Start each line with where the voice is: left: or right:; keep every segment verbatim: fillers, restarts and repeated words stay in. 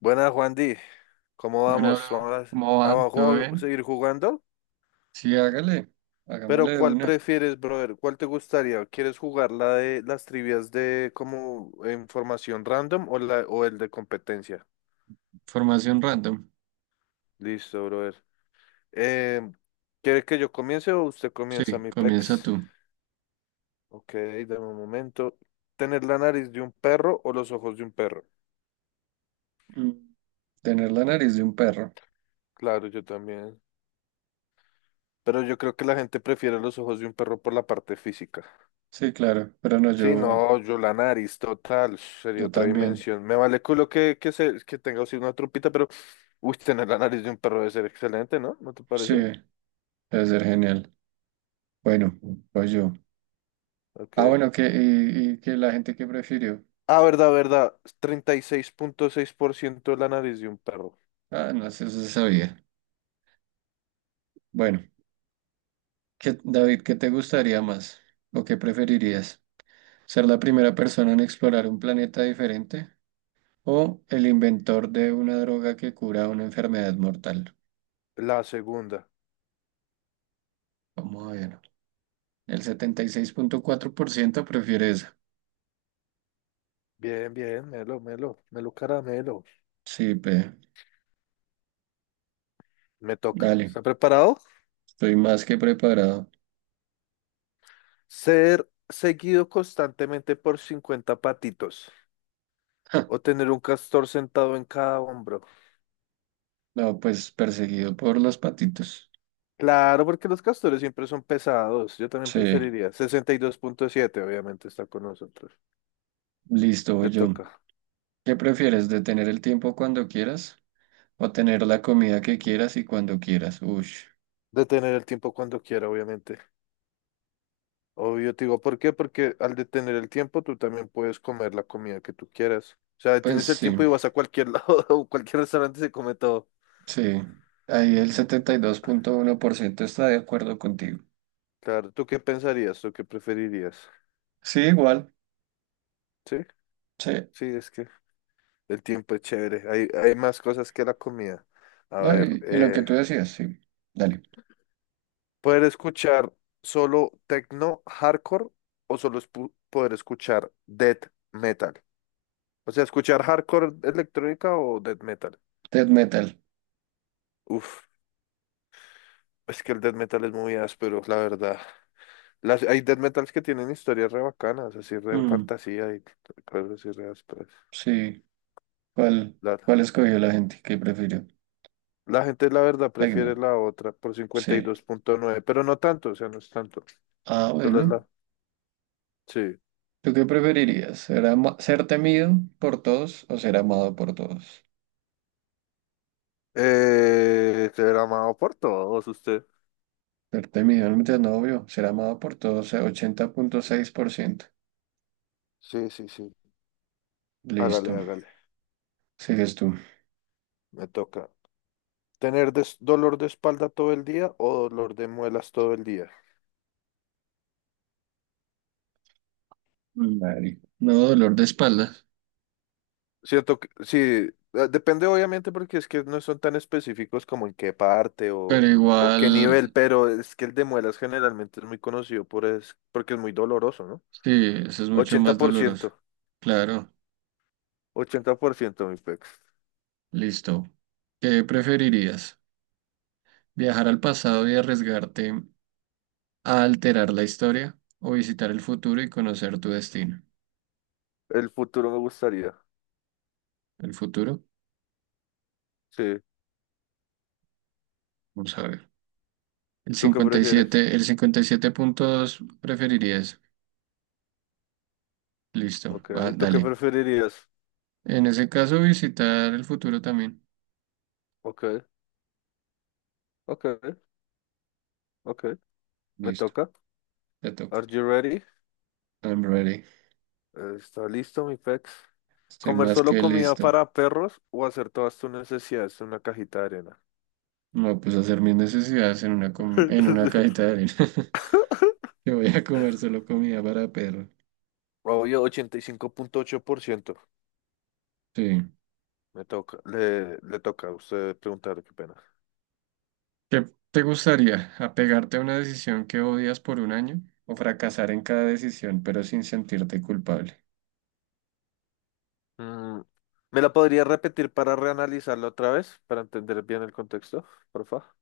left: Buenas, Juan Di. ¿Cómo
right: Bueno, bro,
left: vamos? ¿Vamos
right: ¿cómo
left: a,
right: va?
left: a
right: ¿Todo
left: jug-
right: bien?
left: seguir jugando?
right: Sí, hágale,
left: Pero
right: hagámosle de
left: ¿cuál
right: una.
left: prefieres, brother? ¿Cuál te gustaría? ¿Quieres jugar la de las trivias de como información random o la o el de competencia?
right: Formación random.
left: Listo, brother. Eh, ¿Quiere que yo comience o usted comienza,
right: Sí,
left: mi
right: comienza
left: pex?
right: tú.
left: Ok, dame un momento. ¿Tener la nariz de un perro o los ojos de un perro?
right: Mm, tener la nariz de un perro.
left: Claro, yo también. Pero yo creo que la gente prefiere los ojos de un perro por la parte física.
right: Sí, claro, pero no,
left: Sí,
right: yo,
left: no, yo la nariz total, sería
right: yo
left: otra
right: también.
left: dimensión. Me vale culo que, que, se, que tenga así una trompita, pero uy, tener la nariz de un perro debe ser excelente, ¿no? ¿No te
right: Sí,
left: parece?
right: debe ser genial. Bueno, pues yo.
left: Ok.
right: Ah, bueno, que, y, y que la gente que prefirió.
left: Ah, verdad, verdad. Treinta y seis seis punto seis por ciento la nariz de un perro.
right: Ah, no sé, eso se sabía. Bueno, ¿qué- David, ¿qué te gustaría más? ¿O qué preferirías? ¿Ser la primera persona en explorar un planeta diferente? O el inventor de una droga que cura una enfermedad mortal.
left: La segunda.
right: Vamos a ver. El setenta y seis punto cuatro por ciento prefiere esa.
left: Bien, bien, Melo, Melo, Melo Caramelo.
right: Sí, pe.
left: Me toca.
right: Dale.
left: ¿Está preparado?
right: Estoy más que preparado.
left: Ser seguido constantemente por cincuenta patitos
right: Ja,
left: o tener un castor sentado en cada hombro.
right: no, pues perseguido por los patitos.
left: Claro, porque los castores siempre son pesados. Yo también
right: Sí,
left: preferiría. Sesenta y dos punto siete, obviamente, está con nosotros.
right: listo, voy
left: Te
right: yo.
left: toca.
right: ¿Qué prefieres? ¿Detener el tiempo cuando quieras? ¿O tener la comida que quieras y cuando quieras? Uy,
left: Detener el tiempo cuando quiera, obviamente. Obvio, te digo, ¿por qué? Porque al detener el tiempo, tú también puedes comer la comida que tú quieras. O sea,
right: pues
left: detienes el
right: sí,
left: tiempo y vas a cualquier lado, o cualquier restaurante se come todo.
right: sí. Ahí el setenta y dos punto uno por ciento está de acuerdo contigo.
left: Claro, ¿tú qué pensarías? ¿Tú qué preferirías?
right: Sí, igual.
left: Sí,
right: Sí.
left: sí, es que el tiempo es chévere. Hay, hay más cosas que la comida. A
right: Ah,
left: ver,
right: y, y lo que
left: eh,
right: tú decías, sí. Dale.
left: poder escuchar solo techno hardcore o solo espu- poder escuchar death metal. O sea, escuchar hardcore electrónica o death metal.
right: Death metal.
left: Uf, es que el death metal es muy áspero, la verdad. Las, hay death metals que tienen historias re bacanas, así re
right: Mm,
left: fantasía y cosas así re ásperas.
right: sí. ¿Cuál,
left: La,
right: ¿Cuál escogió la gente? ¿Qué prefirió?
left: la gente, la verdad, prefiere
right: Tecno.
left: la otra por cincuenta y
right: Sí.
left: dos punto nueve pero no tanto, o sea, no es tanto.
right: Ah,
left: Solo es
right: bueno.
left: la. Sí.
right: ¿Tú qué preferirías? ¿Ser, ama- ¿ser temido por todos o ser amado por todos?
left: Eh, será amado por todos usted.
right: Ser temido, no metas novio. Ser amado por todos, eh, ochenta punto seis por ciento.
left: Sí, sí, sí. Hágale,
right: Listo.
left: hágale.
right: Sigues tú.
left: Me toca tener des- dolor de espalda todo el día o dolor de muelas todo el día.
right: Dale. No, dolor de espalda.
left: Siento que sí, eh, depende obviamente porque es que no son tan específicos como en qué parte
right: Pero
left: o, o qué
right: igual,
left: nivel, pero es que el de muelas generalmente es muy conocido por es, porque es muy doloroso, ¿no?
right: sí, eso es mucho
left: ochenta ochenta
right: más
left: por
right: doloroso.
left: ciento
right: Claro.
left: Ochenta por ciento mi pex.
right: Listo. ¿Qué preferirías? Viajar al pasado y arriesgarte a alterar la historia o visitar el futuro y conocer tu destino.
left: El futuro me gustaría.
right: El futuro,
left: Sí.
right: vamos a ver. El
left: ¿Tú qué
right: cincuenta y
left: prefieres?
right: siete, el cincuenta y siete punto dos preferirías. Listo,
left: Ok.
right: va,
left: ¿Tú qué
right: dale.
left: preferirías?
right: En ese caso, visitar el futuro también.
left: Ok, ok, ok. Me
right: Listo,
left: toca.
right: te
left: Are
right: toca.
left: you ready?
right: I'm ready.
left: Eh, ¿Está listo mi pex?
right: Estoy
left: ¿Comer
right: más
left: solo
right: que
left: comida
right: listo.
left: para perros o hacer todas tus necesidades en una cajita de arena?
right: No, pues hacer mis necesidades en una, com- en una cajita de arena. Yo voy a comer solo comida para perro.
left: Obvio, ochenta y cinco punto ocho por ciento.
right: Sí.
left: Me toca, le, le toca a usted preguntar, qué pena.
right: ¿Qué te gustaría? ¿Apegarte a una decisión que odias por un año o fracasar en cada decisión pero sin sentirte culpable?
left: Mm, ¿Me la podría repetir para reanalizarla otra vez, para entender bien el contexto, porfa?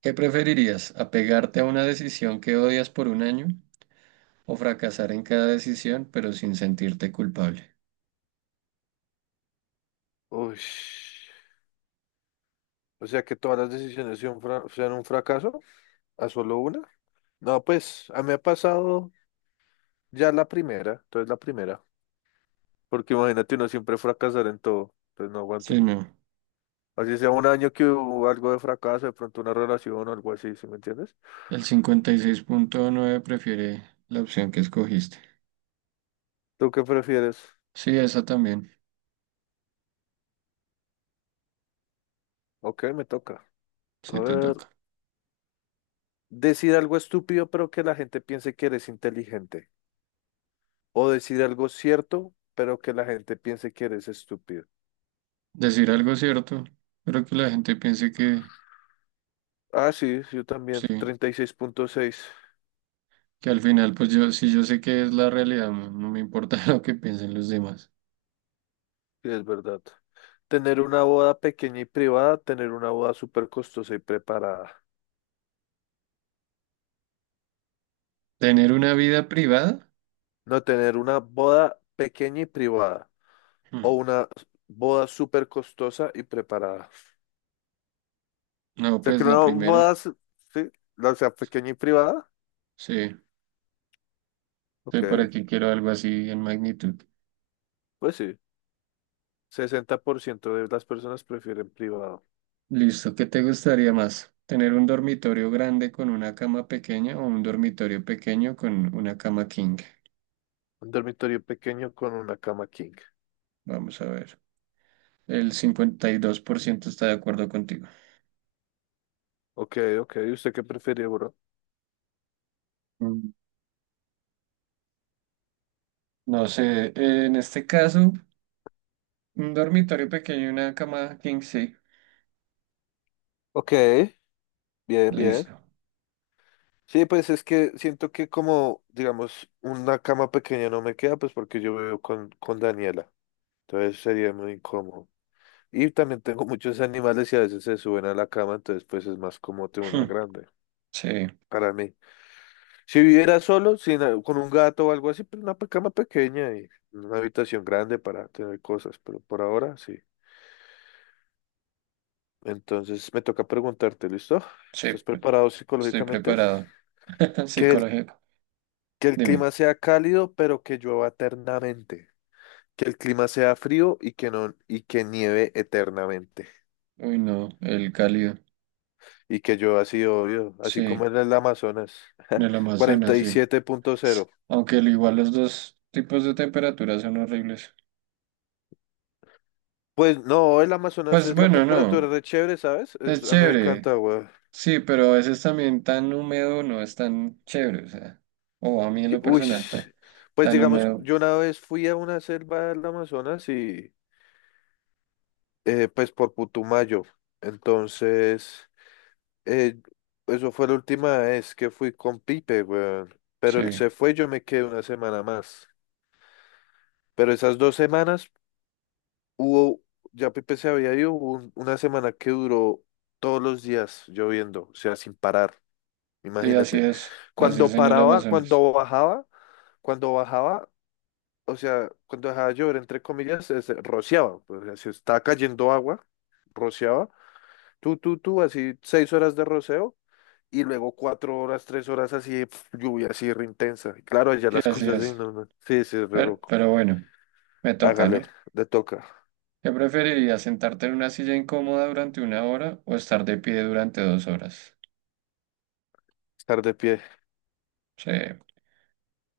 right: ¿Qué preferirías? ¿Apegarte a una decisión que odias por un año o fracasar en cada decisión pero sin sentirte culpable?
left: Uy, o sea que todas las decisiones sean, fra- sean un fracaso, a solo una. No, pues a mí me ha pasado ya la primera, entonces la primera, porque imagínate uno siempre fracasar en todo, entonces no aguanto.
right: Sí, no.
left: Así sea un año que hubo algo de fracaso, de pronto una relación o algo así, ¿sí me entiendes?
right: El cincuenta y seis punto nueve prefiere la opción que escogiste.
left: ¿Tú qué prefieres?
right: Sí, esa también,
left: Ok, me toca. A
right: sí te
left: ver,
right: toca.
left: decir algo estúpido pero que la gente piense que eres inteligente. O decir algo cierto pero que la gente piense que eres estúpido.
right: Decir algo cierto, pero que la gente piense que
left: Ah, sí, yo también.
right: sí.
left: treinta y seis punto seis,
right: Que al final, pues yo, si yo sé que es la realidad, no, no me importa lo que piensen los demás.
left: sí, es verdad. Tener una boda pequeña y privada, tener una boda súper costosa y preparada.
right: ¿Tener una vida privada?
left: No tener una boda pequeña y privada. O
right: Hmm,
left: una boda súper costosa y preparada.
right: no,
left: Sea, que
right: pues la
left: una boda,
right: primera.
left: s- sí, la sea pequeña y privada.
right: Sí, sí,
left: Ok,
right: para qué quiero algo así en magnitud.
left: pues sí. Sesenta por ciento de las personas prefieren privado.
right: Listo, ¿qué te gustaría más? ¿Tener un dormitorio grande con una cama pequeña o un dormitorio pequeño con una cama king?
left: Un dormitorio pequeño con una cama king.
right: Vamos a ver. El cincuenta y dos por ciento está de acuerdo contigo.
left: Ok, ok. ¿Y usted qué prefiere, bro?
right: Mm, no sé, en este caso, un dormitorio pequeño y una cama king, sí.
left: Ok, bien, bien.
right: Listo.
left: Sí, pues es que siento que como, digamos, una cama pequeña no me queda, pues porque yo vivo con, con Daniela. Entonces sería muy incómodo. Y también tengo muchos animales y a veces se suben a la cama, entonces pues es más cómodo tener una
right: Hmm,
left: grande.
right: sí.
left: Para mí. Si viviera solo, sin, con un gato o algo así, pero una pe- cama pequeña y una habitación grande para tener cosas, pero por ahora sí. Entonces me toca preguntarte, ¿listo?
right: Sí,
left: ¿Estás preparado
right: estoy
left: psicológicamente?
right: preparado.
left: Que el,
right: Psicológico.
left: que el
right: Dime.
left: clima sea cálido, pero que llueva eternamente. Que el clima sea frío y que no, y que nieve eternamente.
right: Uy, no, el cálido.
left: Y que llueva así, obvio, así
right: Sí,
left: como en el Amazonas.
right: el
left: cuarenta
right: Amazonas,
left: y
right: sí.
left: siete punto cero
right: Aunque al igual los dos tipos de temperaturas son horribles.
left: Pues no, el Amazonas
right: Pues
left: es la
right: bueno, no,
left: temperatura de chévere, ¿sabes?
right: es
left: Es- a mí me
right: chévere.
left: encanta, güey.
right: Sí, pero a veces también tan húmedo no es tan chévere, o sea. O a mí en
left: Que-
right: lo
left: Uy,
right: personal, tan,
left: pues
right: tan
left: digamos,
right: húmedo.
left: yo una vez fui a una selva del Amazonas y eh, pues por Putumayo. Entonces, eh, eso fue la última vez que fui con Pipe, weón. Pero él
right: Sí,
left: se fue, yo me quedé una semana más. Pero esas dos semanas hubo, ya Pipe se había ido, hubo un- una semana que duró todos los días lloviendo, o sea, sin parar,
right: sí, así
left: imagínate.
right: es. Así
left: Cuando
right: es en el
left: paraba,
right: Amazonas.
left: cuando bajaba, cuando bajaba, o sea, cuando dejaba llover, entre comillas, se, rociaba, pues, o sea, se estaba cayendo agua, rociaba, tú, tú, tú, así seis horas de roceo y luego cuatro horas, tres horas así, pf, lluvia así re intensa. Y claro, allá
right: Sí,
left: las
right: así
left: cosas de
right: es.
left: no, no, sí, sí, re
right: Pero,
left: loco.
right: pero bueno, me toca,
left: Hágale,
right: ¿no?
left: le toca,
right: ¿Qué preferirías, sentarte en una silla incómoda durante una hora o estar de pie durante dos horas?
left: estar de pie,
right: Sí.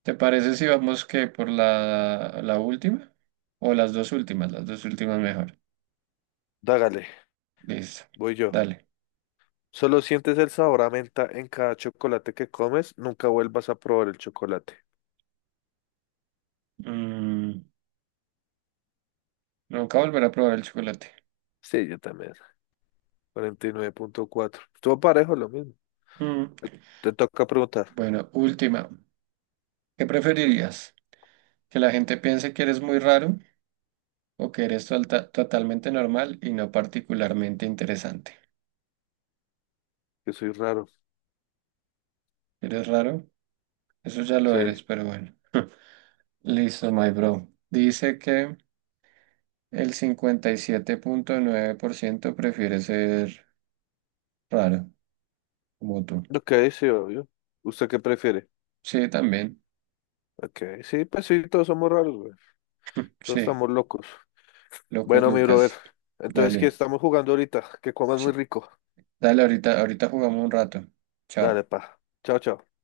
right: ¿Te parece si vamos que por la, la última? O las dos últimas, las dos últimas mejor.
left: dágale,
right: Listo.
left: voy yo.
right: Dale.
left: Solo sientes el sabor a menta en cada chocolate que comes, nunca vuelvas a probar el chocolate.
right: Mm, nunca volver a probar el chocolate.
left: Sí, yo también. Cuarenta y nueve punto cuatro. Estuvo parejo, lo mismo.
right: Mm,
left: Te toca preguntar,
right: bueno, última. ¿Qué preferirías? ¿Que la gente piense que eres muy raro o que eres tolta- totalmente normal y no particularmente interesante?
left: que soy raro.
right: ¿Eres raro? Eso ya lo
left: Sí.
right: eres, pero bueno. Listo, my bro. Dice que el cincuenta y siete punto nueve por ciento prefiere ser raro, como tú.
left: Ok, sí, obvio. ¿Usted qué prefiere?
right: Sí, también.
left: Ok, sí, pues sí, todos somos raros, güey. Todos
right: Sí,
left: estamos locos.
right: locos
left: Bueno, mi brother.
right: Lucas.
left: Entonces, ¿qué
right: Dale.
left: estamos jugando ahorita? Que comas muy
right: Ch-
left: rico.
right: dale, ahorita, ahorita jugamos un rato. Chao.
left: Dale, pa. Chao, chao.